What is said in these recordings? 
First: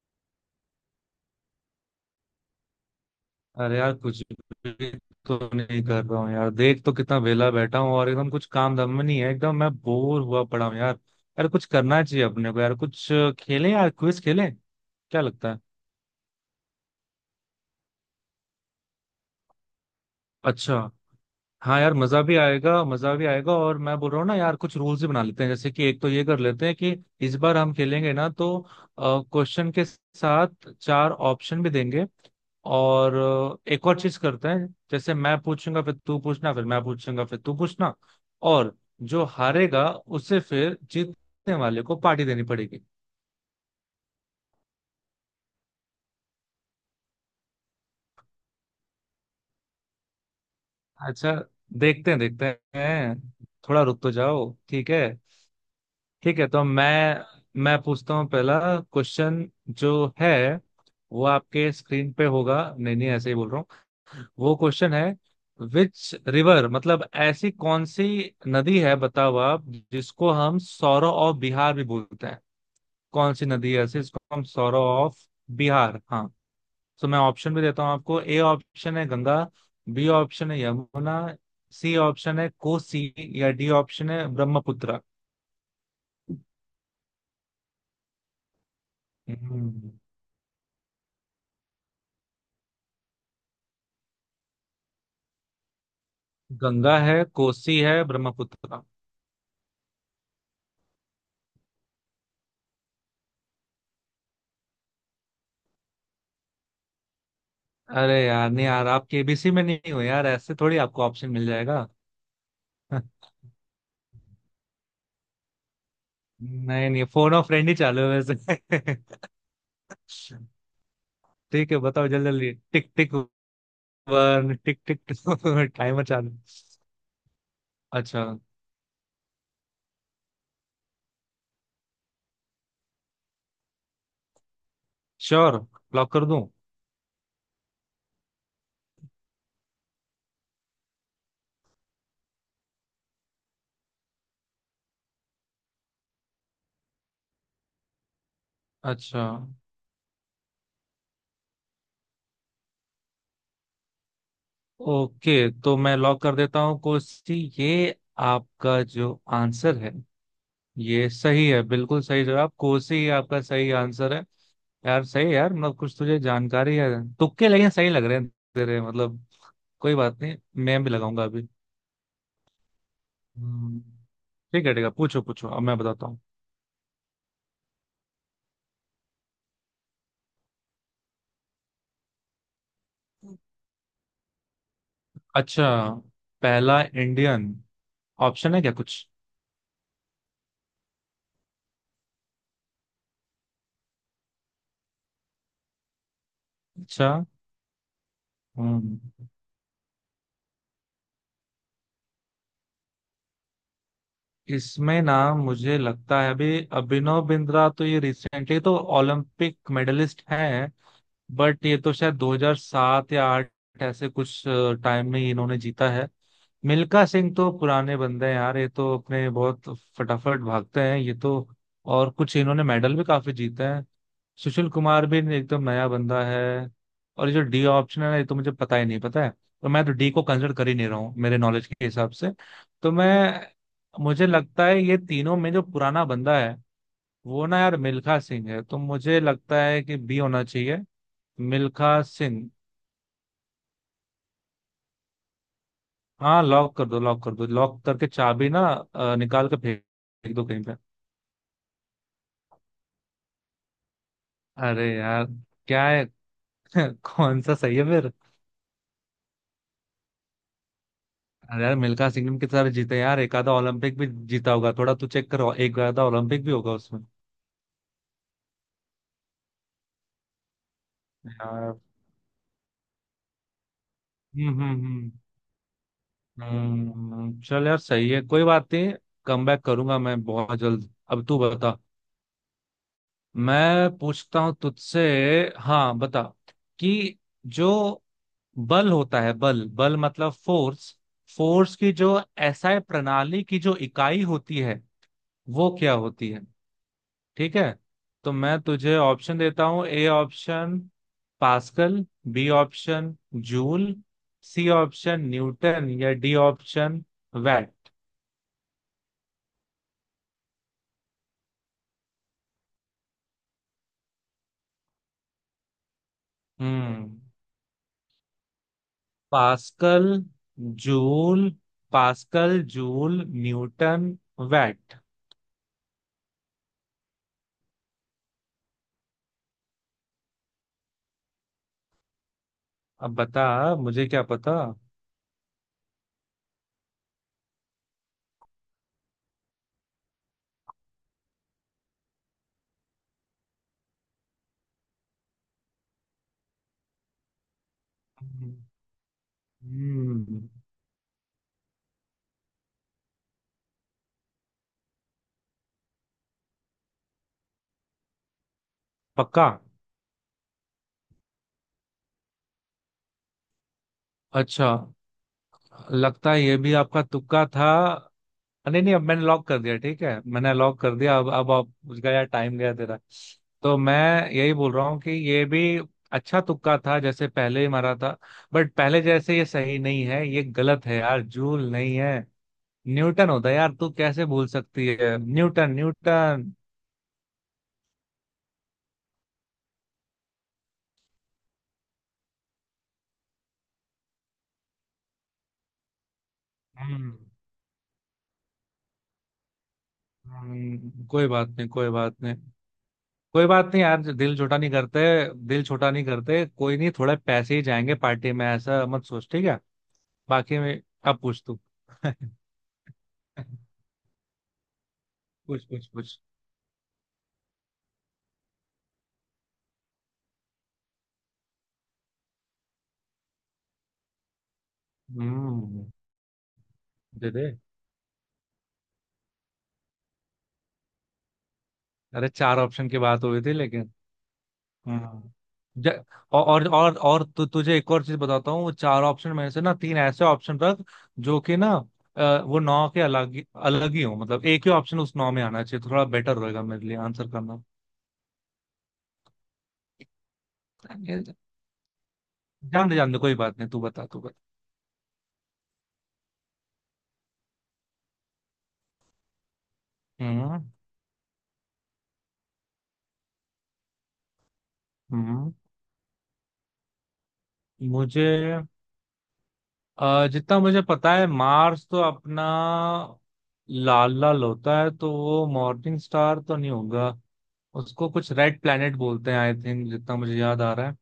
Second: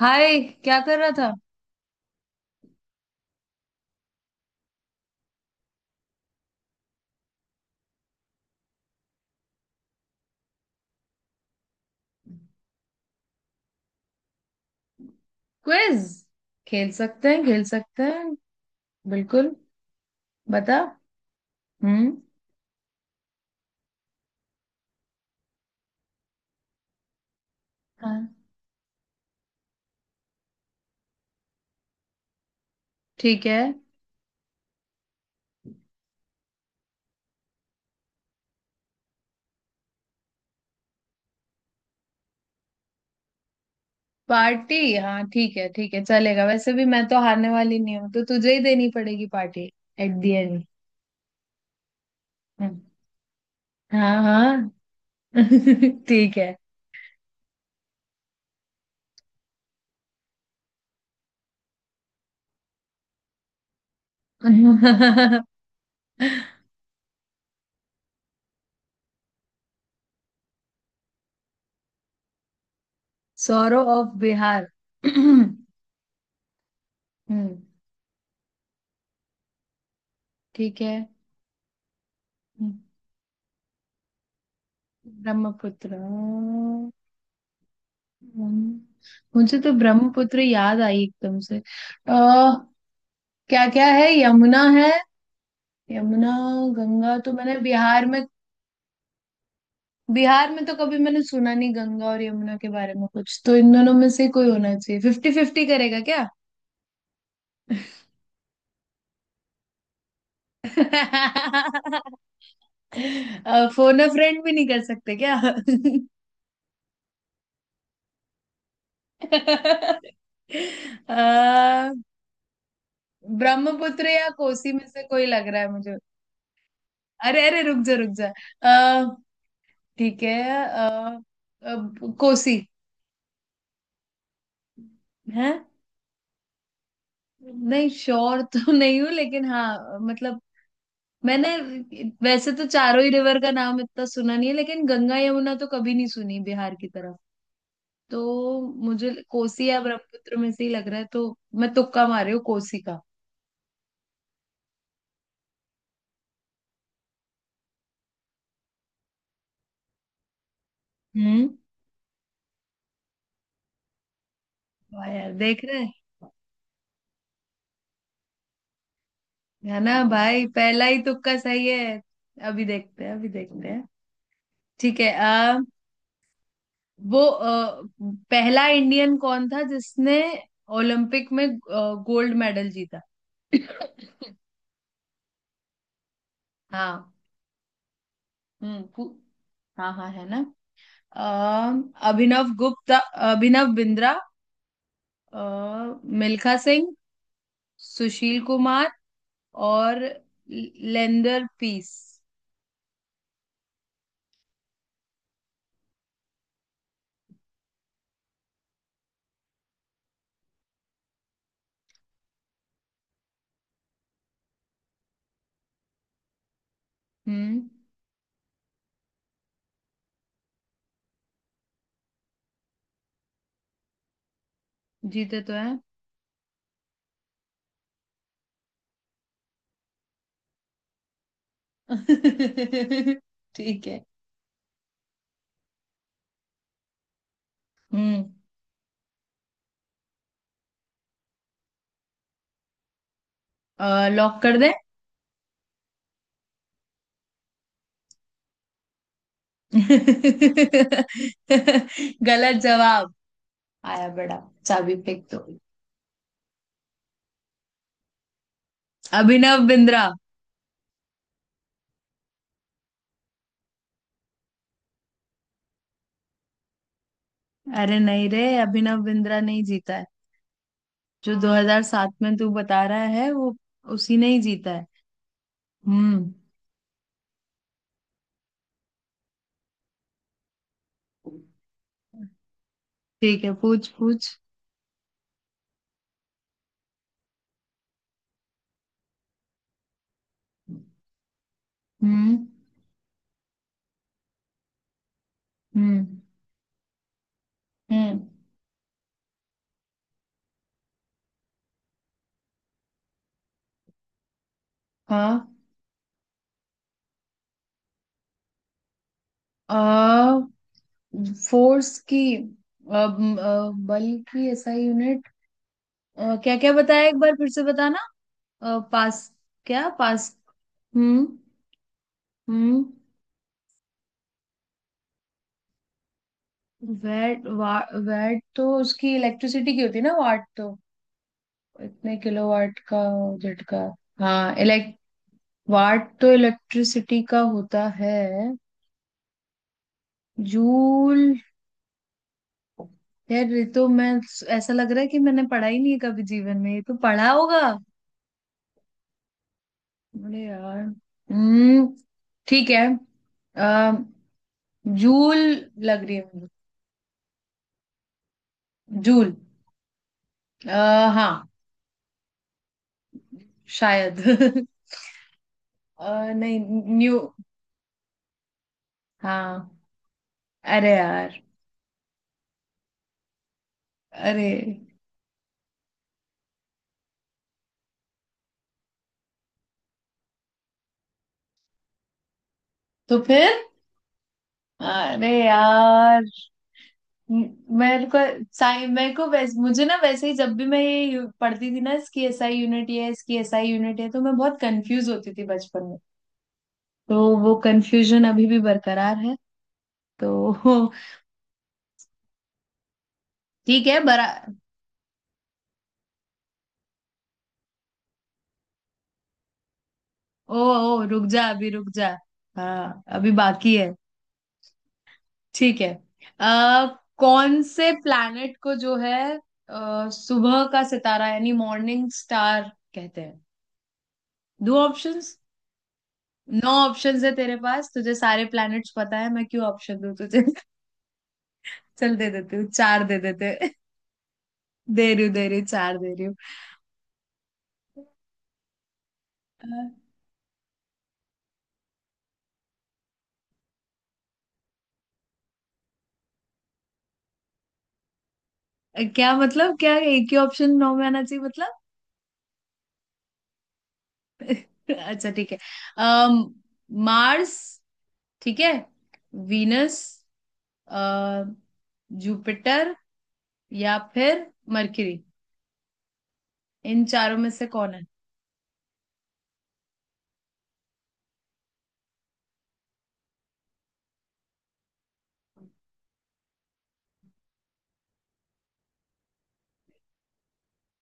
हाय। क्या कर रहा था? अरे यार कुछ भी तो नहीं कर रहा हूँ यार। देख तो कितना वेला बैठा हूँ और एकदम कुछ काम दम में नहीं है। एकदम मैं बोर हुआ पड़ा हूँ यार। यार कुछ करना चाहिए अपने को यार। कुछ खेलें यार, क्विज खेलें। क्या लगता है? क्विज खेल सकते हैं, खेल सकते हैं। बिल्कुल, अच्छा, बता। हाँ यार हम्म। मजा भी आएगा, मजा भी आएगा। और मैं बोल रहा हूँ ना यार, कुछ रूल्स भी बना लेते हैं। जैसे कि एक तो ये कर लेते हैं कि इस बार हम खेलेंगे ना हाँ, तो क्वेश्चन के साथ चार ऑप्शन भी देंगे। और ठीक है। एक और चीज करते हैं, जैसे मैं पूछूंगा फिर तू पूछना, फिर मैं पूछूंगा फिर तू पूछना। और जो हारेगा उसे फिर जीतने वाले को पार्टी देनी पड़ेगी। पार्टी? हाँ, ठीक है, ठीक है, चलेगा। वैसे भी मैं तो हारने वाली नहीं हूँ, तो तुझे ही देनी पड़ेगी पार्टी एट द एंड। अच्छा, देखते हैं, देखते हैं। थोड़ा रुक तो हाँ जाओ, हाँ। ठीक है। ठीक ठीक है, है। तो मैं पूछता हूँ। पहला क्वेश्चन जो है वो आपके स्क्रीन पे होगा। नहीं नहीं, ऐसे ही बोल रहा हूँ। वो क्वेश्चन है, विच रिवर मतलब ऐसी कौन सी नदी है बताओ आप, जिसको हम सौरो ऑफ बिहार भी बोलते हैं। कौन सी नदी है सौरव ऐसी ऑफ जिसको हम Bihar? Sorrow of hmm. Bihar? हाँ। तो मैं ऑप्शन भी देता हूँ आपको। ए ऑप्शन है गंगा, बी ऑप्शन है ठीक है। यमुना, सी ऑप्शन है कोसी, या डी ऑप्शन है ब्रह्मपुत्र। ब्रह्मपुत्र। हम्म। मुझे तो हम्म, ब्रह्मपुत्र याद आई एकदम से। क्या क्या है? यमुना है। यमुना। गंगा है, गंगा तो मैंने कोसी है, ब्रह्मपुत्र। बिहार में तो कभी मैंने सुना नहीं गंगा और यमुना के बारे में कुछ, तो इन दोनों में से कोई होना चाहिए। फिफ्टी फिफ्टी करेगा क्या? अरे यार नहीं यार, आप केबीसी में नहीं हो यार, ऐसे थोड़ी आपको ऑप्शन मिल जाएगा। फोन अ फ्रेंड भी नहीं कर सकते क्या? नहीं नहीं, फोन और फ्रेंड ही चालू है वैसे। अ, ठीक है बताओ, जल्दी जल्दी, टिक टिक। ब्रह्मपुत्र या वन कोसी टिक में टिक से कोई लग रहा टू है मुझे। टाइमर चालू। अरे अरे, रुक जा रुक अच्छा। जा। ठीक है। अ, अब कोसी है। श्योर? लॉक कर दूं? नहीं, श्योर तो नहीं हूँ, लेकिन हाँ मतलब, मैंने वैसे तो चारों ही रिवर का नाम इतना सुना नहीं है, लेकिन गंगा यमुना तो कभी नहीं सुनी बिहार की तरफ। तो मुझे अच्छा, कोसी या ब्रह्मपुत्र में से ही लग रहा है, तो मैं तुक्का मार रही हूँ कोसी का। ओके। तो मैं लॉक कर देता हूँ, कोसी। ये आपका जो आंसर है ये सही हम्म। है। बिल्कुल सही जवाब, कोसी ही आपका सही आंसर है। यार वाह सही है यार, यार, देख मतलब रहे हैं। कुछ तुझे जानकारी है। तुक्के लेकिन सही लग रहे हैं तेरे, मतलब। है ना कोई बात नहीं, भाई, मैं पहला भी ही लगाऊंगा तुक्का अभी। सही है। अभी देखते हैं, अभी देखते हम्म, हैं। ठीक है ठीक है, ठीक है। पूछो पूछो, अब मैं बताता हूँ। वो पहला इंडियन कौन था जिसने ओलंपिक में गोल्ड मेडल जीता? अच्छा, पहला हाँ। इंडियन। ऑप्शन है क्या हम्म। कुछ? हाँ हाँ, है ना। अ, अभिनव गुप्ता, अभिनव बिंद्रा, मिल्खा सिंह, अच्छा। सुशील कुमार हम्म और लेंदर पीस। इसमें ना मुझे लगता है, अभी अभिनव बिंद्रा तो ये रिसेंटली तो ओलंपिक मेडलिस्ट हैं। बट ये तो शायद 2007 या 8 ऐसे कुछ टाइम में ही इन्होंने जीता है। मिल्खा सिंह तो हम्म। पुराने बंदे हैं यार, ये तो अपने बहुत फटाफट भागते हैं ये तो। और कुछ इन्होंने मेडल भी काफी जीते हैं। सुशील कुमार भी जीते तो एकदम है। नया बंदा है। और ये जो डी ऑप्शन है ना, ये तो मुझे पता ही नहीं, पता है तो मैं तो डी को कंसिडर कर ही नहीं रहा हूँ मेरे नॉलेज के हिसाब से। तो मैं ठीक है। मुझे लगता है ये तीनों में जो पुराना बंदा है वो ना यार मिल्खा हम्म, सिंह है, तो मुझे लगता है कि बी होना चाहिए, मिल्खा सिंह। लॉक कर दे। हाँ लॉक कर दो, लॉक कर दो, लॉक करके चाबी ना निकाल के फेंक, फेंक दो कहीं पे। गलत जवाब आया बड़ा! अरे चाबी यार, फेंक दो। क्या है? कौन सा सही है फिर? अभिनव बिंद्रा। अरे यार मिल्खा सिंह ने कितने सारे जीते यार, एक आधा ओलंपिक भी जीता होगा। थोड़ा तू चेक करो, एक आधा ओलंपिक भी होगा उसमें। अरे नहीं रे, अभिनव बिंद्रा नहीं जीता है। जो यार 2007 में तू बता रहा है, वो उसी ने ही हम्म जीता है। हम्म हम्म। चल यार सही है, कोई बात नहीं। कम बैक करूंगा मैं बहुत जल्द। अब तू बता। ठीक है, पूछ मैं पूछ। पूछता हूँ तुझसे, हाँ बता कि जो बल होता है, बल बल मतलब फोर्स, फोर्स की जो हम्म एसआई प्रणाली की जो इकाई होती है वो क्या हम्म होती है? ठीक है? हम्म। तो मैं तुझे ऑप्शन देता हूँ। A option Pascal, B option joule, C option हाँ। न्यूटन, या डी ऑप्शन वैट। आ, फोर्स की बल की ऐसा यूनिट? क्या क्या बताया? हम्म। एक बार फिर से बताना। पास। क्या पास्कल। पास? हम्म। जूल। पास्कल, हम्म। Joule, Newton, watt. VAT. VAT तो उसकी इलेक्ट्रिसिटी की होती है ना, वाट तो। इतने किलो वाट का अब बता। झटका। मुझे क्या पता। हाँ, इलेक्ट वाट तो इलेक्ट्रिसिटी का होता है। जूल। यार ये तो मैं ऐसा लग रहा है कि मैंने पढ़ा ही नहीं है, कभी जीवन में ये तो पढ़ा होगा। हम्म। अरे यार। हम्म। ठीक है। आ, जूल लग रही है मुझे। जूल। पक्का? हाँ, शायद। अच्छा, लगता है ये नहीं। भी आपका न्यू तुक्का था। नहीं नहीं, अब मैंने लॉक कर हाँ। दिया ठीक है, मैंने लॉक अरे कर दिया अब। यार। अब आप उसका यार, टाइम गया तेरा। तो मैं अरे, यही बोल रहा हूँ कि ये भी अच्छा तुक्का था जैसे पहले ही मारा था। बट पहले जैसे, ये सही नहीं है, ये गलत है यार। जूल नहीं है, तो न्यूटन होता फिर। है यार। तू कैसे भूल सकती है अरे न्यूटन? यार। न्यूटन। म- मेरे को साइ मेरे को वैस, मुझे ना, वैसे ही जब भी मैं ये पढ़ती थी ना, इसकी एसआई यूनिट ये है, इसकी एसआई यूनिट है, तो मैं बहुत कंफ्यूज होती थी बचपन में। हम्म तो वो कंफ्यूजन अभी भी बरकरार है तो। कोई बात नहीं, कोई बात नहीं, कोई बात नहीं ठीक है। यार। बरा दिल छोटा नहीं करते, दिल छोटा नहीं करते। कोई नहीं, थोड़े पैसे ही जाएंगे पार्टी में, ऐसा मत सोच, ठीक है। ओ बाकी में ओ, अब रुक पूछ जा, तू। अभी रुक जा। हाँ, अभी बाकी है। पूछ ठीक पूछ है। पूछ। आ, कौन से प्लैनेट को जो है सुबह का सितारा यानी मॉर्निंग स्टार कहते हैं? दो ऑप्शंस, हम्म। नौ ऑप्शंस है दे दे। तेरे पास। तुझे सारे प्लैनेट्स पता है, मैं क्यों ऑप्शन दूं तुझे? चल, अरे दे देती चार हूँ, ऑप्शन की चार दे बात हुई देते थी हैं। लेकिन। दे रही हूँ, हम्म। दे रही हूँ, ज- चार दे रही हूँ। और तुझे एक और चीज बताता हूँ। वो चार ऑप्शन में से ना, तीन ऐसे ऑप्शन रख जो कि ना वो नौ के अलग ही हो, मतलब एक ही ऑप्शन उस नौ में आना चाहिए, तो थोड़ा बेटर रहेगा मेरे लिए आंसर करना। क्या मतलब? क्या एक ही ऑप्शन नौ में आना चाहिए मतलब? जान दे जान दे, कोई बात नहीं, तू बता तू। अच्छा, ठीक है। अम, मार्स, ठीक है, वीनस, हम्म। अ, जुपिटर, या फिर मरकरी। हम्म, इन चारों में से कौन है? मुझे जितना मुझे पता है, मार्स तो अपना लाल लाल होता है, तो वो मॉर्निंग स्टार तो नहीं होगा। उसको कुछ रेड प्लेनेट बोलते हैं आई थिंक, जितना मुझे याद आ रहा है।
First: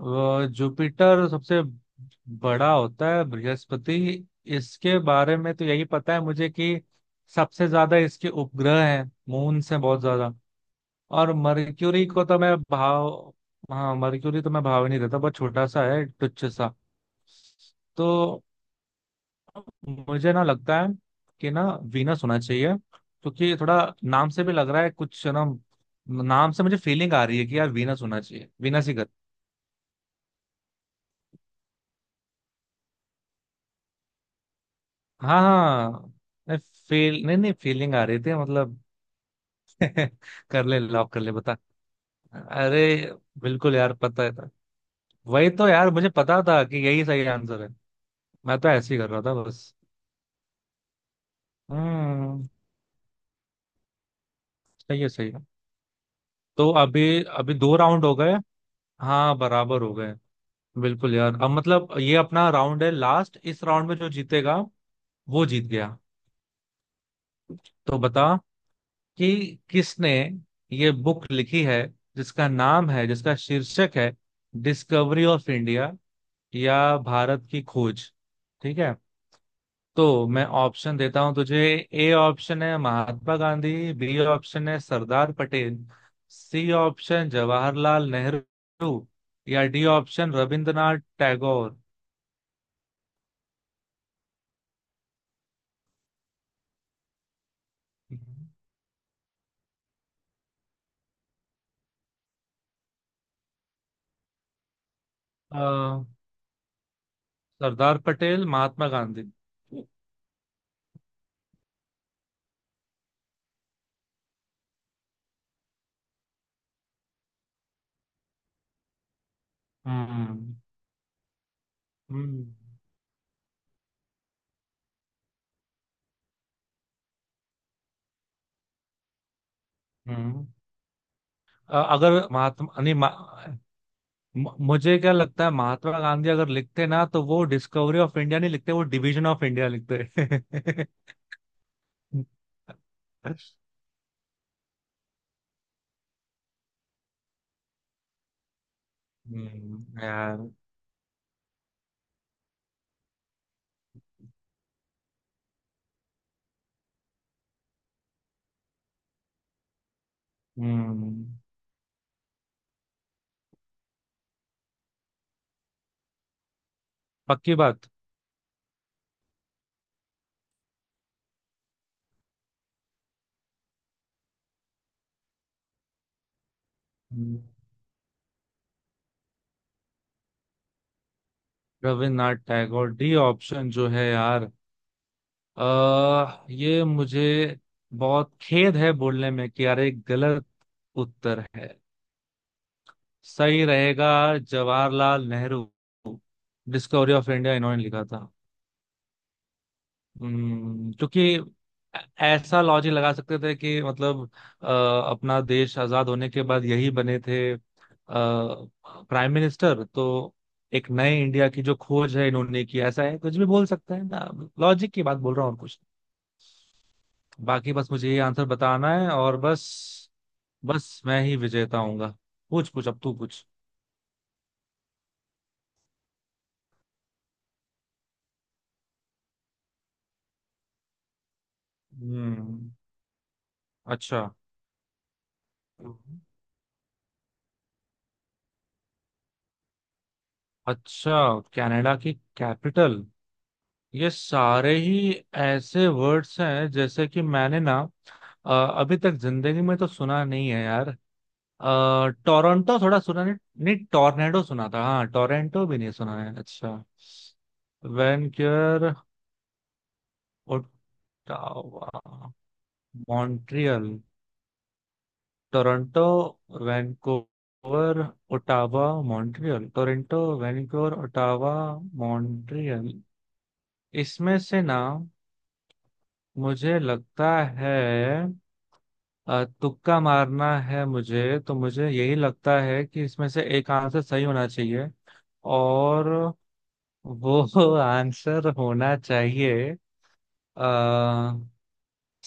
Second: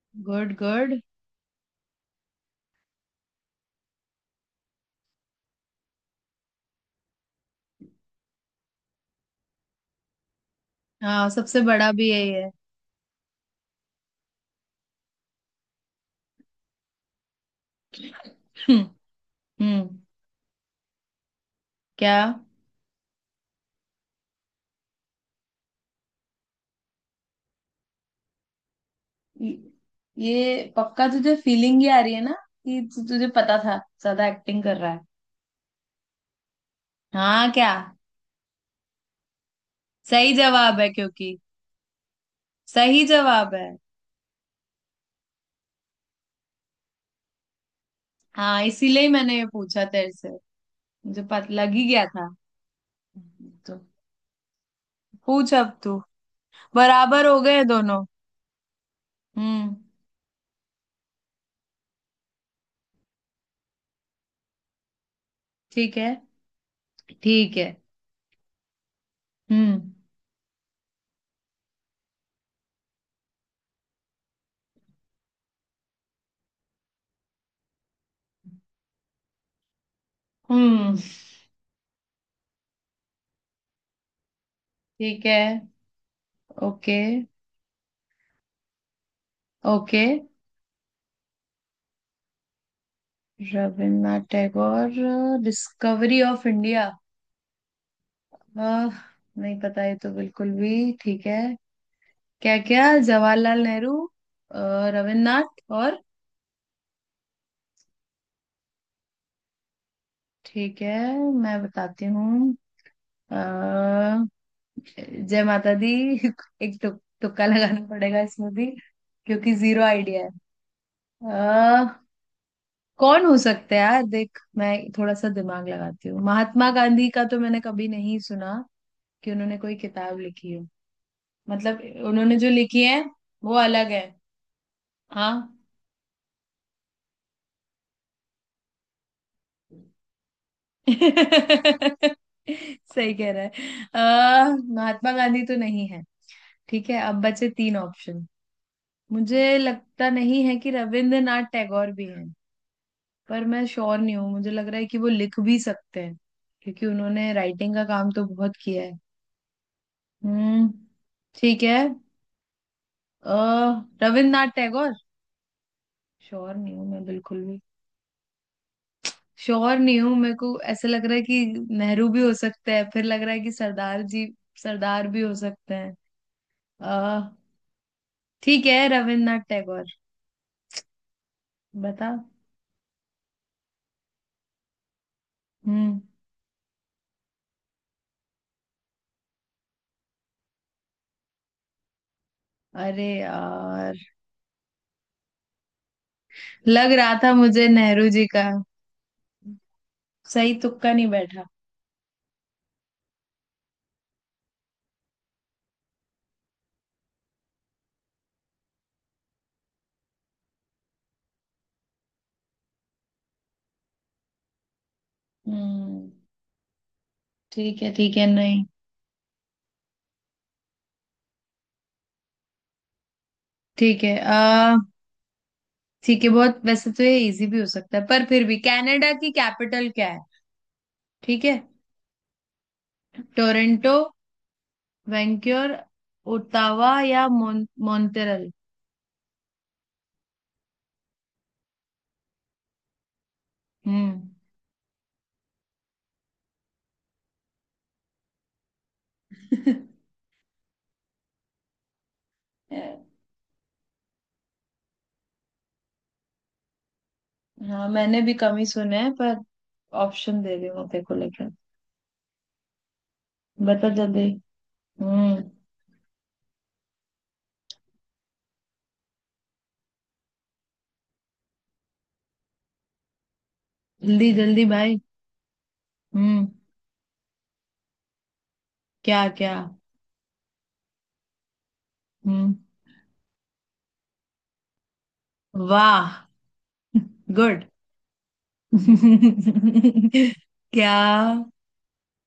वो गुड गुड। जुपिटर सबसे बड़ा होता है, बृहस्पति। इसके बारे में तो यही पता है मुझे कि सबसे ज्यादा इसके उपग्रह हैं, मून से बहुत ज्यादा। हाँ, और सबसे बड़ा मर्क्यूरी भी को यही तो है। मैं भाव, हाँ मर्क्यूरी तो मैं भाव ही नहीं देता, बहुत छोटा सा है तुच्छ सा। तो हम्म। हम्म, मुझे ना लगता है कि ना क्या? वीनस होना चाहिए, क्योंकि थोड़ा नाम से भी लग रहा है कुछ ना। नाम से मुझे फीलिंग आ रही है कि यार वीनस होना चाहिए, वीनस ही कर। ये ये पक्का तुझे फीलिंग ही आ रही है ना, कि तुझे पता था, ज्यादा एक्टिंग कर रहा है। हाँ हाँ, नहीं फील नहीं हाँ, नहीं, क्या? फीलिंग आ रही थी मतलब। सही कर ले, जवाब है लॉक कर ले, क्योंकि बता। सही अरे जवाब है। बिल्कुल यार, पता है था। वही तो यार, मुझे पता था कि यही सही आंसर है। मैं हाँ, तो ऐसे ही इसीलिए ही कर रहा था मैंने ये बस। पूछा तेरे से, मुझे पता लग ही गया था। हम्म। तो सही है सही है। पूछ अब तू। तो अभी बराबर हो अभी गए दो दोनों। राउंड हो गए। हाँ हम्म। बराबर हो गए। बिल्कुल यार। अब मतलब ये अपना राउंड है लास्ट, इस राउंड में जो जीतेगा वो जीत गया। ठीक है, ठीक है। तो बता कि हम्म किसने ये बुक लिखी है, जिसका नाम है, जिसका शीर्षक है, डिस्कवरी ऑफ इंडिया, या भारत की खोज। ठीक है, तो मैं हम्म। ऑप्शन देता हूं तुझे। ए ऑप्शन है महात्मा गांधी, बी ऑप्शन है ठीक सरदार है। Patel, C okay. Option Jawaharlal Nehru, या D okay. Option Rabindranath Tagore. Rabindranath Tagore, discovery of India. आह, नहीं पता ये तो, बिल्कुल भी। ठीक है। क्या क्या, जवाहरलाल नेहरू, अ, रविन्द्रनाथ, और? अ, सरदार पटेल, महात्मा गांधी। ठीक है, मैं बताती हूँ। अ, जय माता दी। एक तुक्का लगाना पड़ेगा इसमें भी, क्योंकि जीरो आइडिया है। हम्म, आ, हम्म, कौन हो सकता है यार? देख, मैं थोड़ा सा दिमाग लगाती हूँ। महात्मा गांधी का तो मैंने कभी नहीं सुना कि उन्होंने कोई किताब हम्म। लिखी हो। मतलब, अ- अगर उन्होंने जो महात्मा लिखी नहीं है, वो मा- अलग है। म- मुझे क्या लगता है, हाँ। महात्मा गांधी अगर लिखते ना, तो वो डिस्कवरी ऑफ इंडिया नहीं लिखते, वो डिवीजन ऑफ इंडिया लिखते। सही कह रहा है। आ, महात्मा गांधी तो नहीं है। ठीक है, अब बचे तीन ऑप्शन। मुझे लगता नहीं यार। है कि रविंद्रनाथ टैगोर भी हैं, पर मैं श्योर नहीं हूँ, मुझे लग रहा है कि वो लिख भी सकते हैं, क्योंकि उन्होंने राइटिंग का काम तो बहुत किया है। हम्म। हम्म। ठीक है। अ, रविंद्रनाथ टैगोर। श्योर नहीं हूँ मैं बिल्कुल पक्की भी, बात। श्योर नहीं हूँ। मेरे को ऐसा लग रहा है कि नेहरू भी हो सकते हैं, फिर लग रहा है कि सरदार जी, सरदार भी हो सकते हैं। हम्म, ठीक है, रविन्द्रनाथ टैगोर। बता। रविन्द्रनाथ टैगोर डी ऑप्शन जो है यार, हम्म। ये मुझे बहुत खेद है बोलने में कि यार, एक गलत उत्तर है। अरे सही यार, रहेगा जवाहरलाल नेहरू। लग डिस्कवरी रहा ऑफ था इंडिया मुझे इन्होंने लिखा नेहरू जी था। का। सही तुक्का नहीं क्योंकि बैठा। ऐ- ऐसा लॉजिक लगा सकते थे कि मतलब अ, अपना देश आजाद होने के बाद यही बने थे प्राइम मिनिस्टर, तो एक नए इंडिया की जो खोज है इन्होंने की, ऐसा है कुछ भी बोल सकते हैं ना। लॉजिक की बात बोल रहा हूँ और कुछ हम्म। नहीं। बाकी ठीक बस है, मुझे ठीक ये है, आंसर नहीं, बताना है और बस। बस मैं ही विजेता हूंगा। पूछ पूछ, अब तू पूछ। ठीक है। आ ठीक है, बहुत। वैसे तो ये इजी भी हो सकता है, पर फिर भी, कनाडा की कैपिटल क्या है? ठीक है। हम्म। टोरंटो, अच्छा। वैंक्योर, ओटावा या मॉन्ट्रियल। अच्छा, कनाडा की कैपिटल। ये हम्म। सारे ही ऐसे वर्ड्स हैं जैसे कि मैंने ना अ, अभी तक जिंदगी में तो सुना नहीं है यार। टोरंटो थोड़ा सुना, नहीं नहीं, टोर्नेडो सुना था हाँ, टोरंटो भी नहीं सुना है अच्छा। हाँ, मैंने भी कम ही वैनक्यूअर, सुने हैं, पर ऑप्शन दे रही हूँ तेरे को लेकर। ओटावा, बता मॉन्ट्रियल। जल्दी। हम्म। Toronto, Vancouver, Ottawa, Montreal. Toronto, Vancouver, Ottawa, Montreal. जल्दी इसमें से जल्दी ना भाई। हम्म। मुझे लगता है क्या क्या? तुक्का मारना है मुझे तो, मुझे यही हम्म। लगता है कि इसमें से एक आंसर सही होना चाहिए और वाह, वो गुड। आंसर होना चाहिए। क्या? आ,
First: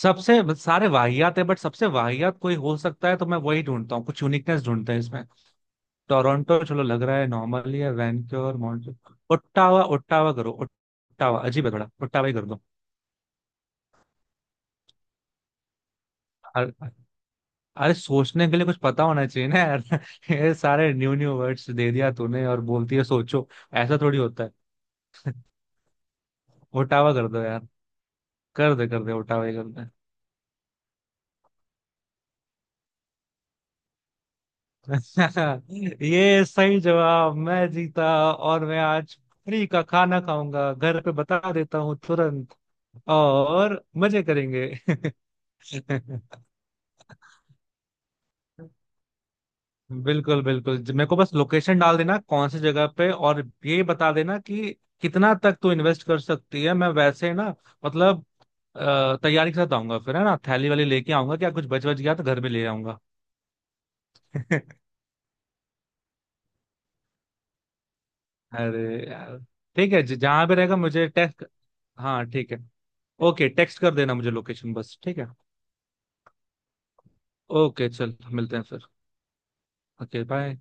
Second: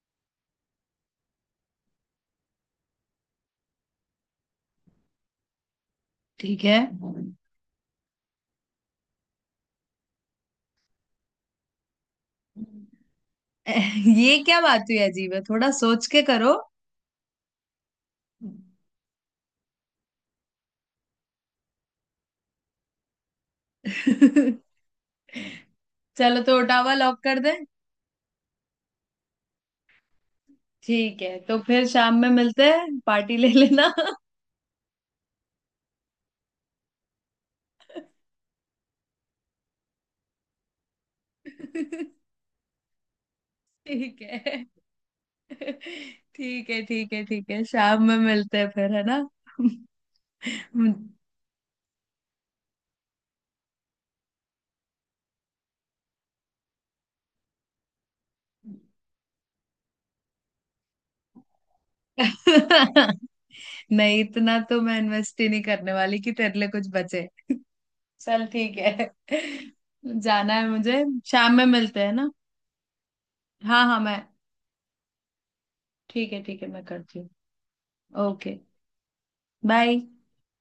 सबसे, सारे वाहियात है, बट सबसे वाहियात कोई हो सकता है तो मैं वही ढूंढता हूँ, कुछ यूनिकनेस ढूंढते हैं इसमें। टोरंटो ठीक है। चलो लग रहा है नॉर्मली है, वैनक्योर, मॉन्ट्रियल, ओट्टावा। ओट्टावा करो, ओट्टावा अजीब है थोड़ा, ओट्टावा ही कर ये क्या बात हुई? अजीब है, थोड़ा सोच के करो। दो। अरे सोचने के लिए कुछ पता होना चाहिए ना यार। ये सारे न्यू न्यू वर्ड्स दे दिया तूने और बोलती है सोचो, ऐसा थोड़ी होता है। चलो, तो ओटावा उठावा लॉक कर कर दो दें। यार, कर दे कर दे, उठावा ही कर दे। ठीक है, तो फिर शाम में मिलते हैं, पार्टी ले लेना। ये सही जवाब, मैं जीता। और मैं आज फ्री का खाना खाऊंगा घर पे, बता देता हूँ तुरंत। और ठीक मजे है, करेंगे। ठीक है, ठीक है। ठीक है, शाम में मिलते हैं फिर, है ना? बिल्कुल बिल्कुल, मेरे को बस लोकेशन डाल देना कौन सी जगह पे, और ये बता देना कि कितना तक तू इन्वेस्ट कर सकती है। मैं वैसे ना मतलब तैयारी के साथ आऊंगा फिर, है ना, थैली वाली लेके आऊंगा, क्या कुछ बच बच गया तो घर में ले आऊंगा। नहीं, इतना तो मैं इन्वेस्ट ही नहीं करने वाली कि तेरे लिए कुछ बचे। चल, ठीक अरे है। यार ठीक है, जहाँ जाना भी है रहेगा मुझे। मुझे टेक्स्ट। शाम में मिलते हैं हाँ ना? ठीक है, ओके, टेक्स्ट हाँ कर हाँ। देना मैं, मुझे लोकेशन बस, ठीक है। ठीक है, ठीक है, मैं करती हूँ। ओके चल, मिलते ओके। हैं फिर। बाय। Okay, bye.